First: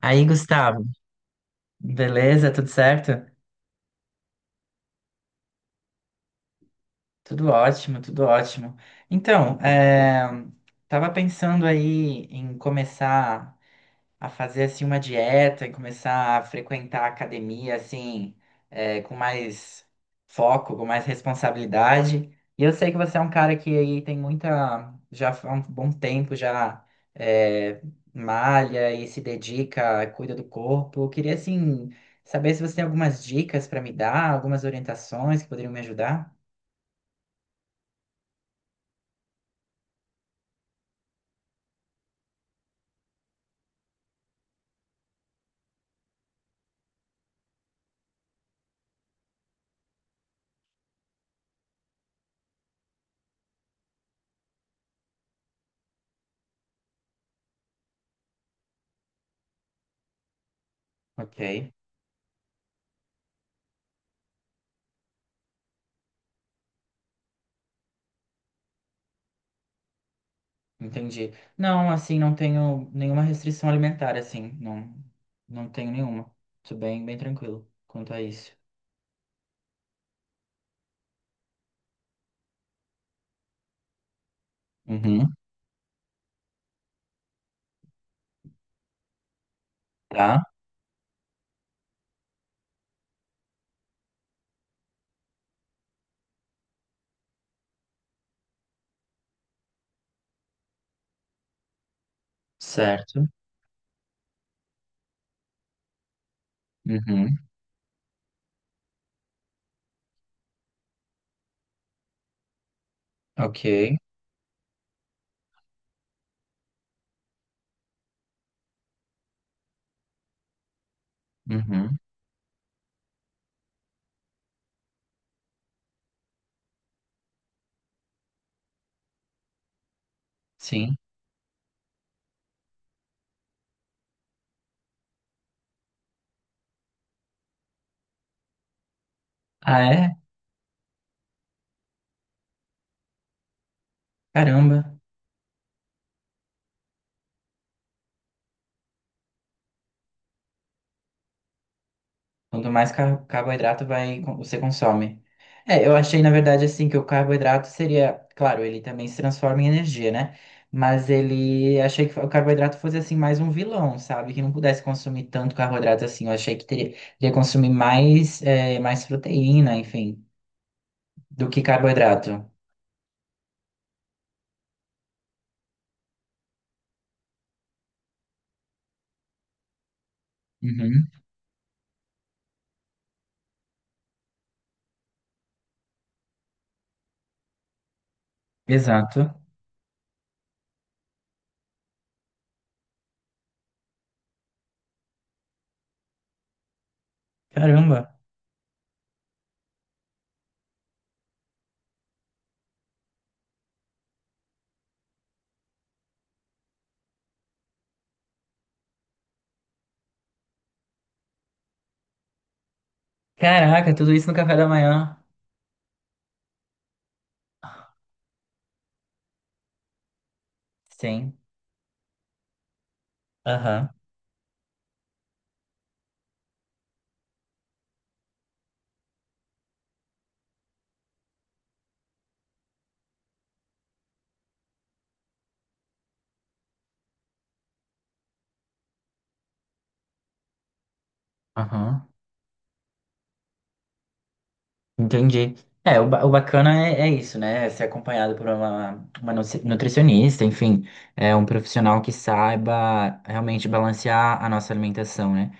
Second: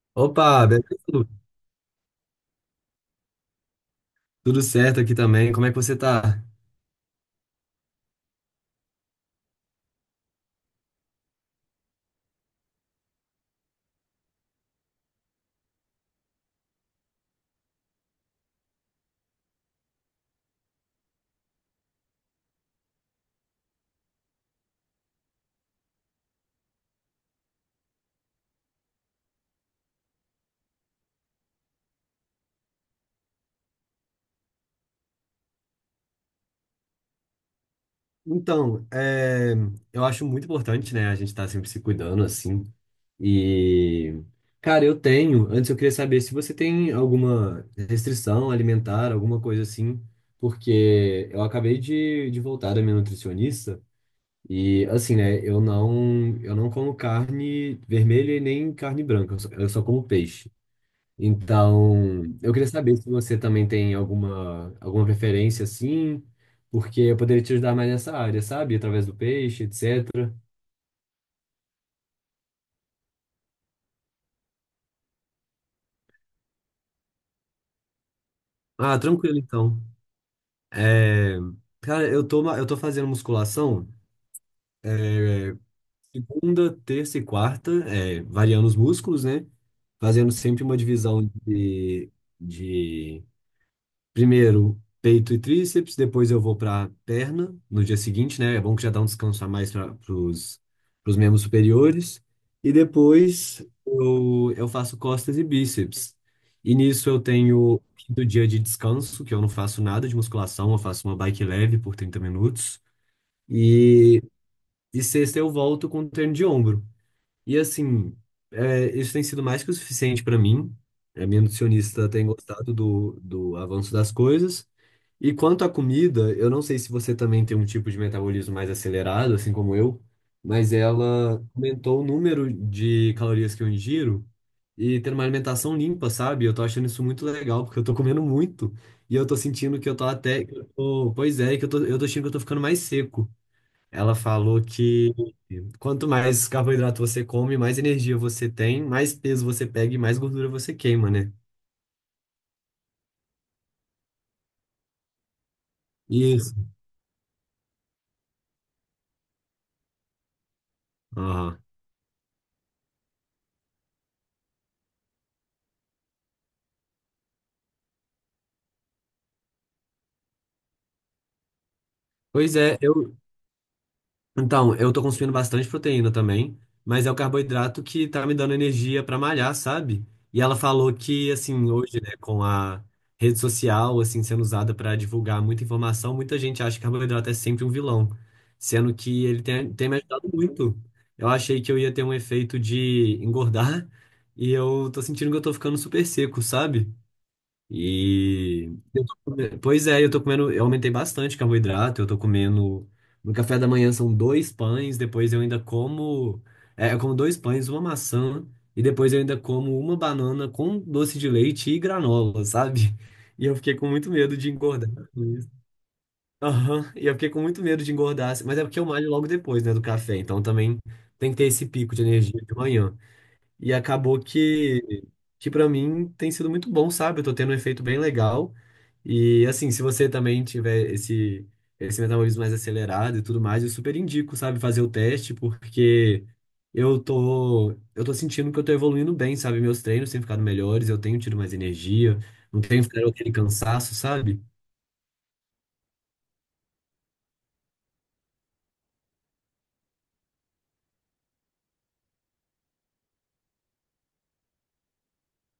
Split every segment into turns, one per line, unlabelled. Aí,
Opa,
Gustavo,
beleza?
beleza? Tudo certo?
Tudo certo aqui também. Como é que você tá?
Tudo ótimo, tudo ótimo. Então, é, tava pensando aí em começar a fazer assim uma dieta e começar a frequentar a academia assim, com mais foco, com mais responsabilidade. E eu sei que você é um cara que aí tem muita, já há um bom tempo já é, malha e se dedica, cuida do corpo. Eu queria assim saber se você tem algumas dicas para me dar, algumas orientações que poderiam me ajudar.
Então, eu acho muito importante, né, a gente estar sempre se cuidando assim. E, cara, eu tenho. Antes eu queria saber se você tem alguma restrição alimentar, alguma coisa assim, porque eu acabei de voltar da minha nutricionista e, assim, né, eu não como carne vermelha e nem carne branca, eu só como peixe.
Ok.
Então, eu queria saber se você também tem alguma preferência assim, porque eu poderia te ajudar mais nessa área, sabe? Através do peixe, etc.
Entendi. Não, assim, não tenho nenhuma restrição alimentar, assim, não, não tenho nenhuma. Tô bem, bem tranquilo quanto a isso.
Ah, tranquilo então. É, Cara, eu tô fazendo musculação
Uhum,
segunda, terça e quarta, variando os músculos, né? Fazendo
tá,
sempre uma divisão de. Primeiro, peito e tríceps, depois eu vou para perna no dia seguinte, né? É bom que já dá um descanso a mais para os membros superiores. E
certo.
depois eu faço costas e bíceps. E nisso eu
Uhum,
tenho do dia de descanso, que eu não faço nada de musculação, eu faço uma bike leve por 30 minutos.
ok.
E, e sexta eu volto com um treino de ombro. E assim, é, isso tem sido mais que o suficiente para mim. A minha
Uhum,
nutricionista tem gostado do avanço das coisas. E quanto à comida, eu não sei se você também tem um tipo de metabolismo mais acelerado, assim como eu, mas
sim.
ela aumentou o número de calorias que eu ingiro e ter uma alimentação limpa, sabe? Eu tô achando isso muito legal, porque eu tô comendo muito e eu tô sentindo
Ah,
que eu tô
é?
até. Que eu tô- pois é, que eu tô achando que eu tô ficando mais seco. Ela falou
Caramba.
que quanto mais carboidrato você come, mais energia você tem, mais peso você pega e mais gordura você queima, né?
Quanto mais carboidrato vai, você consome. É, eu achei, na
Isso.
verdade, assim, que o carboidrato seria, claro, ele também se transforma em energia, né? Mas
Aham.
ele achei que o carboidrato fosse assim mais um vilão, sabe? Que não pudesse consumir tanto carboidrato assim. Eu achei que teria que consumir mais, é, mais proteína, enfim, do que carboidrato.
Pois é, então, eu tô consumindo bastante proteína também, mas é o carboidrato que tá me dando energia pra malhar, sabe? E ela falou
Uhum,
que, assim, hoje, né, com a rede social, assim, sendo usada pra divulgar muita informação, muita gente acha que carboidrato é sempre um vilão, sendo que
exato.
ele tem me ajudado muito. Eu achei que eu ia ter um efeito de engordar e eu tô sentindo que eu tô ficando super seco, sabe?
Caramba.
E pois é, eu tô comendo, eu aumentei bastante carboidrato, eu tô comendo no café da manhã são dois pães, depois eu ainda como, eu como dois pães, uma maçã e depois eu ainda como uma banana com doce de leite e granola, sabe? E eu fiquei com
Caraca,
muito
tudo isso no
medo de
café da
engordar
manhã.
com isso. Aham. E eu fiquei com muito medo de engordar, mas é porque eu malho logo depois, né, do café, então também tem
Sim.
que ter esse pico de energia de manhã. E
Aham.
acabou que para mim tem sido muito bom, sabe? Eu tô tendo um efeito bem legal. E assim, se você também tiver esse, esse metabolismo mais acelerado e tudo mais, eu super indico, sabe, fazer o teste, porque eu tô sentindo que eu tô evoluindo bem, sabe? Meus treinos têm ficado melhores, eu tenho tido mais
Aham.
energia, não tenho ficado aquele cansaço, sabe?
Entendi. É, o bacana é, é isso, né? É Ser acompanhado por uma nutricionista, enfim, é um profissional que saiba realmente balancear a nossa alimentação, né?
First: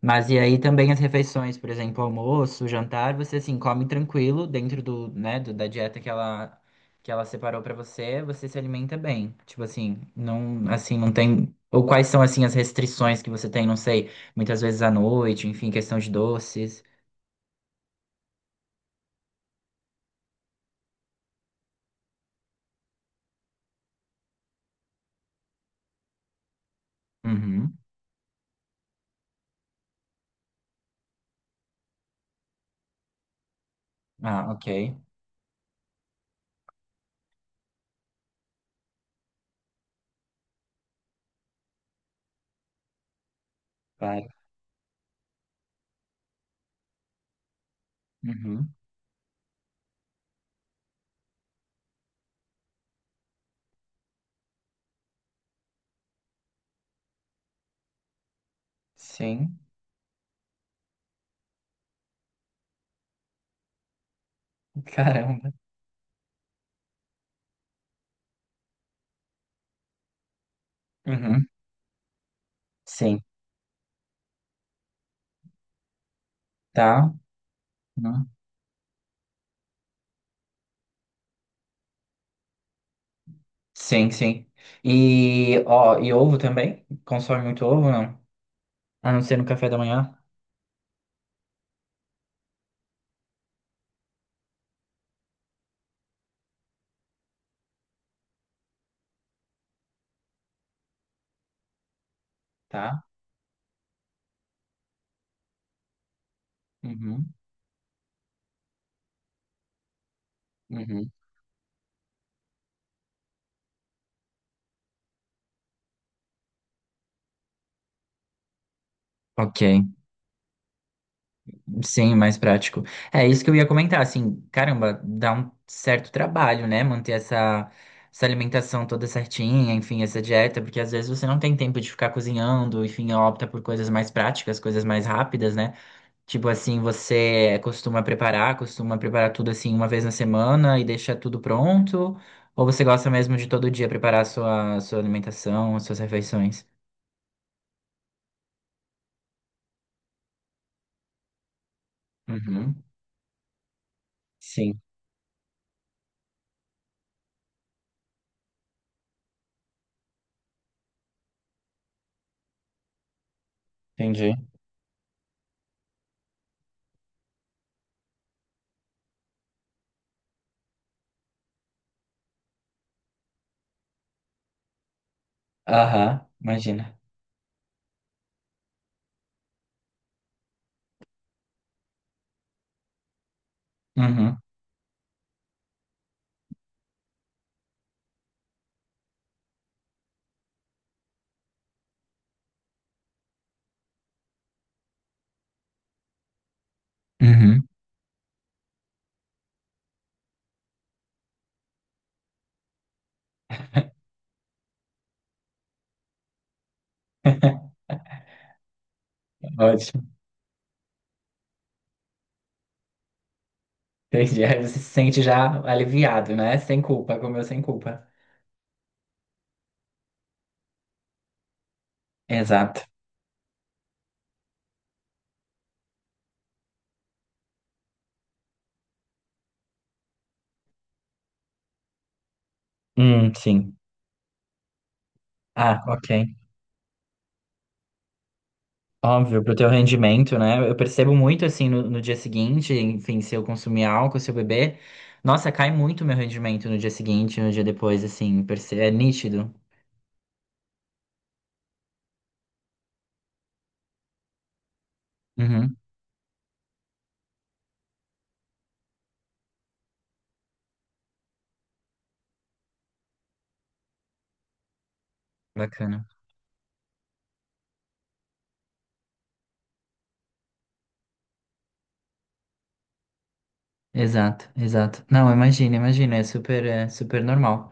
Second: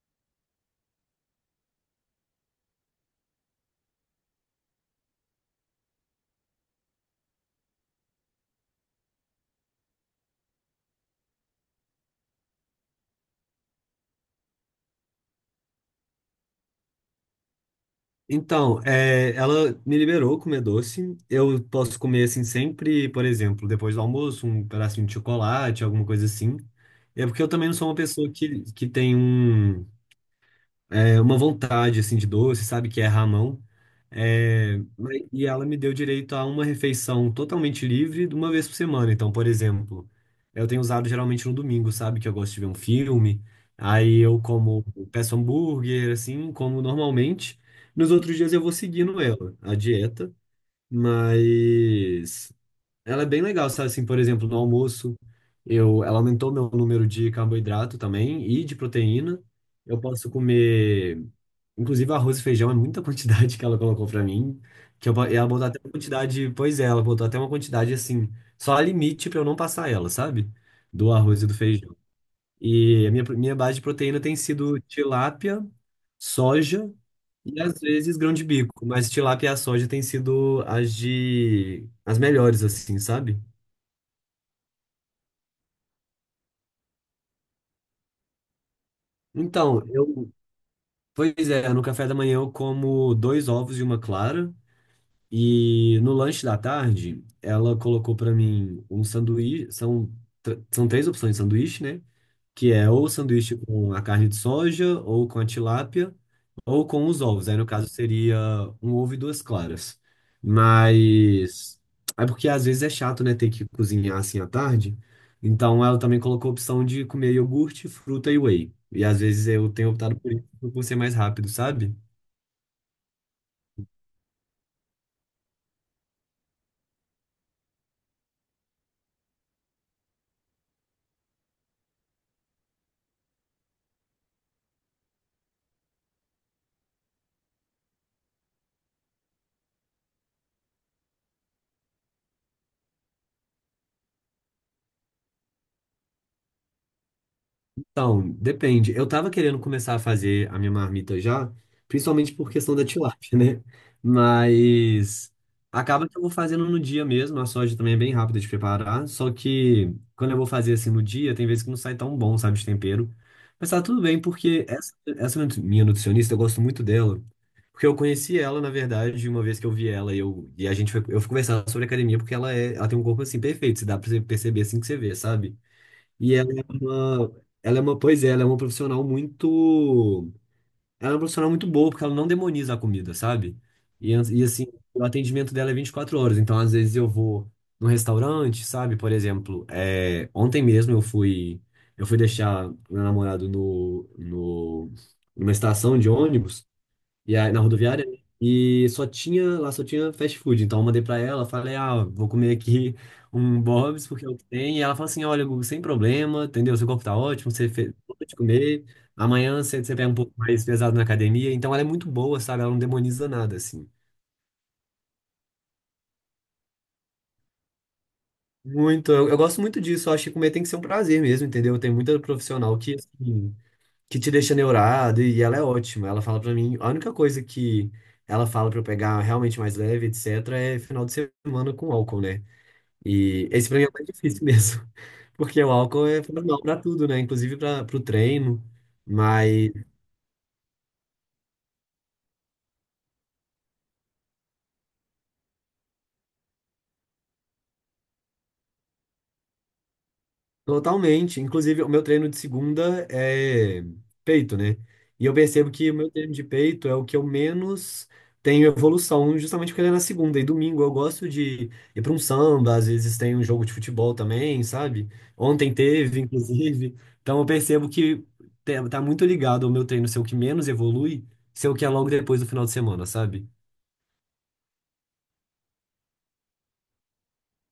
Mas e aí também as refeições, por exemplo, almoço, jantar, você assim come tranquilo dentro do, né, da dieta que ela separou pra você, você se alimenta bem. Tipo assim não tem ou quais são assim as restrições que você tem, não sei, muitas vezes à noite, enfim, questão de doces.
Então, é, ela me liberou comer doce. Eu posso comer assim sempre, por exemplo, depois do almoço, um pedacinho de chocolate, alguma coisa assim. É porque eu também não
Uhum.
sou uma pessoa que tem uma vontade assim de doce, sabe, que é ramão.
Ah, ok.
E ela me deu direito a uma refeição totalmente livre de uma vez por semana. Então, por exemplo, eu tenho usado geralmente no domingo, sabe, que eu gosto de ver um filme. Aí eu como, peço hambúrguer, assim, como normalmente. Nos outros dias eu vou
Uhum.
seguindo ela, a dieta, mas ela é bem legal, sabe? Assim, por exemplo, no almoço, ela aumentou meu número de carboidrato também e de proteína.
Sim.
Eu posso comer. Inclusive, arroz e feijão é muita quantidade que ela colocou pra mim. Ela
Caramba.
botou até uma quantidade. Pois é, ela botou até uma quantidade assim. Só a limite pra eu não passar ela, sabe? Do arroz e
Uhum.
do feijão. E a
Sim.
minha base de proteína tem sido tilápia, soja
Tá.
e às vezes
Uhum.
grão de bico. Mas tilápia e a soja têm sido as de. As melhores, assim, sabe?
Sim, sim. E, ó, e ovo também? Consome muito ovo, não? A não ser no café da
Então,
manhã?
eu. Pois é, no café da manhã eu como dois ovos e uma clara. E no lanche da tarde, ela colocou pra mim um sanduíche. São três opções de sanduíche, né? Que é
Tá.
ou sanduíche com a carne de soja, ou com a tilápia, ou com os
Uhum.
ovos. Aí, no caso, seria um ovo e duas claras.
Uhum.
Mas. É porque às vezes é chato, né? Ter que cozinhar assim à tarde. Então, ela também colocou a opção de comer iogurte, fruta e whey. E às vezes
Ok.
eu tenho optado por isso por ser mais rápido, sabe?
Sim, mais prático. É isso que eu ia comentar, assim, caramba, dá um certo trabalho, né? Manter essa, essa alimentação toda certinha, enfim, essa dieta, porque às vezes você não tem tempo de ficar cozinhando, enfim, opta por coisas mais práticas, coisas mais rápidas, né? Tipo assim, você costuma preparar tudo assim uma vez na semana e deixa tudo pronto? Ou você gosta mesmo de todo dia preparar a sua, sua alimentação, as suas refeições?
Então, depende. Eu tava querendo começar a fazer a minha marmita já, principalmente por questão
Uhum.
da tilápia, né?
Sim,
Mas acaba que eu vou fazendo no dia mesmo. A soja também é bem rápida de preparar. Só que quando eu vou fazer assim no dia, tem vezes que não sai tão bom, sabe, de tempero. Mas tá tudo bem,
entendi.
porque essa minha nutricionista, eu gosto muito dela. Porque eu conheci ela, na verdade, uma vez que eu vi ela e, e a gente foi, eu fui conversar sobre academia, porque ela, é, ela tem um corpo assim perfeito. Se dá pra você perceber assim que você vê, sabe?
Aham,
E
imagina.
ela é uma, pois é, ela é uma profissional muito, ela é uma profissional muito boa, porque ela não demoniza a comida, sabe? E, an-
Uhum.
e assim, o atendimento dela é 24 horas, então às vezes eu vou num restaurante, sabe? Por exemplo, é, ontem mesmo eu fui deixar meu namorado no, no, numa estação de ônibus, e aí, na
Uhum.
rodoviária, né? E só tinha, lá só tinha fast food. Então eu mandei pra ela, falei, ah, vou comer aqui um Bob's, porque é o que tem. E ela falou assim, olha, Gugu, sem problema, entendeu? Seu corpo tá ótimo, você fez de comer. Amanhã você
Ótimo.
pega um pouco mais pesado na academia. Então ela é muito boa, sabe? Ela não demoniza nada, assim.
Entendi. Aí você se sente já aliviado, né? Sem culpa, comeu sem culpa.
Muito, eu gosto muito disso. Eu acho que comer tem que ser um prazer mesmo, entendeu? Tem muita profissional
Exato.
que, assim, que te deixa neurado e ela é ótima. Ela fala pra mim, a única coisa que ela fala pra eu pegar realmente mais leve, etc, é final de semana com álcool, né? E esse
Sim.
pra mim é o mais difícil mesmo, porque o
Ah,
álcool
ok.
faz mal pra tudo, né? Inclusive para pro treino.
Óbvio, pro teu rendimento, né? Eu percebo muito assim no, no dia seguinte, enfim, se eu consumir álcool, se eu beber, nossa, cai muito meu rendimento no dia seguinte, no dia depois, assim, é nítido.
Totalmente. Inclusive, o meu treino de segunda é peito, né? E eu percebo
Uhum,
que o meu treino de peito é o que eu menos tenho evolução, justamente porque ele é na segunda. E domingo eu gosto de ir para um samba, às vezes tem um jogo de futebol também, sabe? Ontem
bacana.
teve, inclusive. Então eu percebo que tá muito ligado ao meu treino ser o que menos evolui, ser o que é logo depois do final de semana, sabe?
Exato, exato. Não, imagina, imagina, é super normal.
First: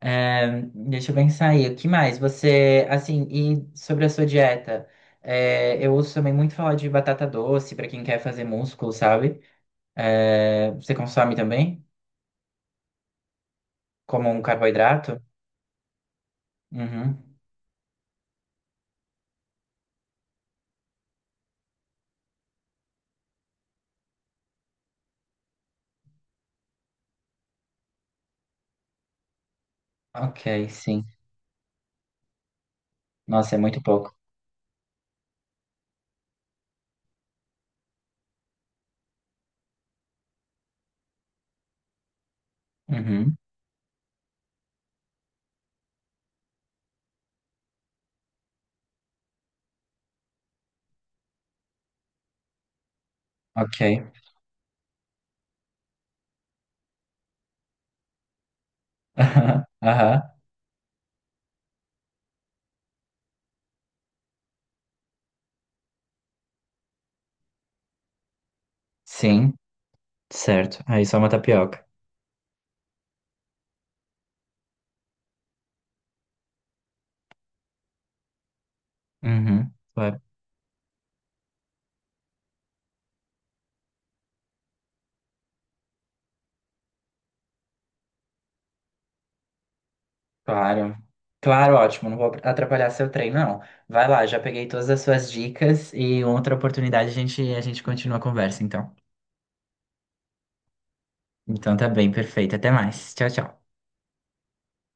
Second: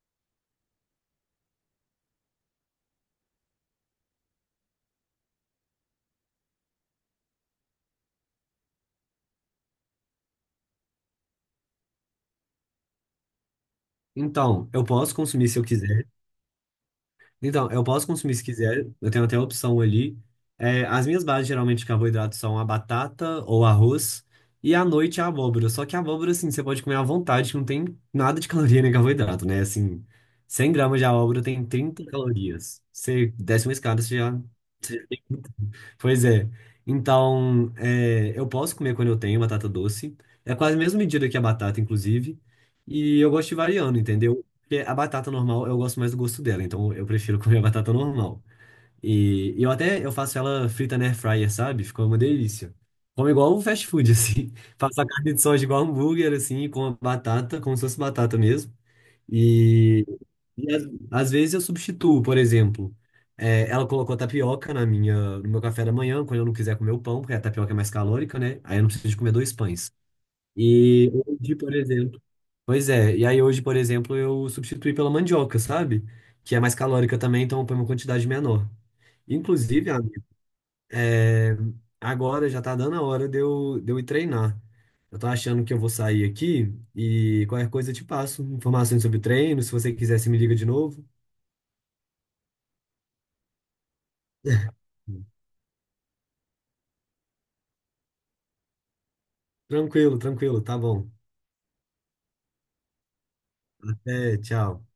É, deixa eu pensar aí, o que mais? Você, assim, e sobre a sua dieta, é, eu ouço também muito falar de batata doce pra quem quer fazer músculo, sabe? É, você consome também? Como um
Então, eu posso
carboidrato?
consumir se eu quiser.
Uhum.
Então, eu posso consumir se quiser, eu tenho até a opção ali. É, as minhas bases geralmente de carboidrato são a batata ou arroz, e à noite a abóbora. Só que a abóbora, assim, você pode comer à vontade, que não tem nada de caloria nem carboidrato, né? Assim,
Ok,
100 gramas
sim.
de abóbora tem 30 calorias. Você
Nossa, é
desce uma
muito
escada,
pouco.
você já. Pois é. Então, é, eu posso comer quando eu tenho batata doce. É quase a mesma medida que a batata, inclusive. E eu
Uhum.
gosto de ir variando, entendeu? Porque a batata normal, eu gosto mais do gosto dela. Então, eu prefiro comer a batata normal. E eu até eu faço ela frita na air fryer, sabe? Fica uma delícia. Como igual o
Ok.
fast food, assim. Faço a carne de soja igual hambúrguer, assim, com a batata, como se fosse batata mesmo.
Aham. Aham.
E às, às vezes eu substituo, por exemplo, é, ela colocou tapioca na minha, no meu café da manhã, quando eu não quiser comer o pão, porque a tapioca é mais calórica, né? Aí eu não preciso de comer dois
Sim,
pães.
certo. Aí
E
só uma
hoje, por
tapioca.
exemplo. Pois é, e aí hoje, por exemplo, eu substituí pela mandioca, sabe? Que é mais calórica também, então eu ponho uma quantidade menor.
Uhum.
Inclusive,
Claro.
amigo, é, agora já tá dando a hora de eu ir treinar. Eu tô achando que eu vou sair aqui e qualquer coisa eu te passo informações sobre treino, se você quiser, você me liga de
Claro,
novo.
Claro, ótimo. Não vou atrapalhar seu treino, não. Vai lá, já peguei todas as suas dicas e outra oportunidade a gente continua a conversa, então.
Tranquilo, tranquilo, tá bom.
Então tá bem, perfeito. Até mais. Tchau, tchau.
Até, tchau.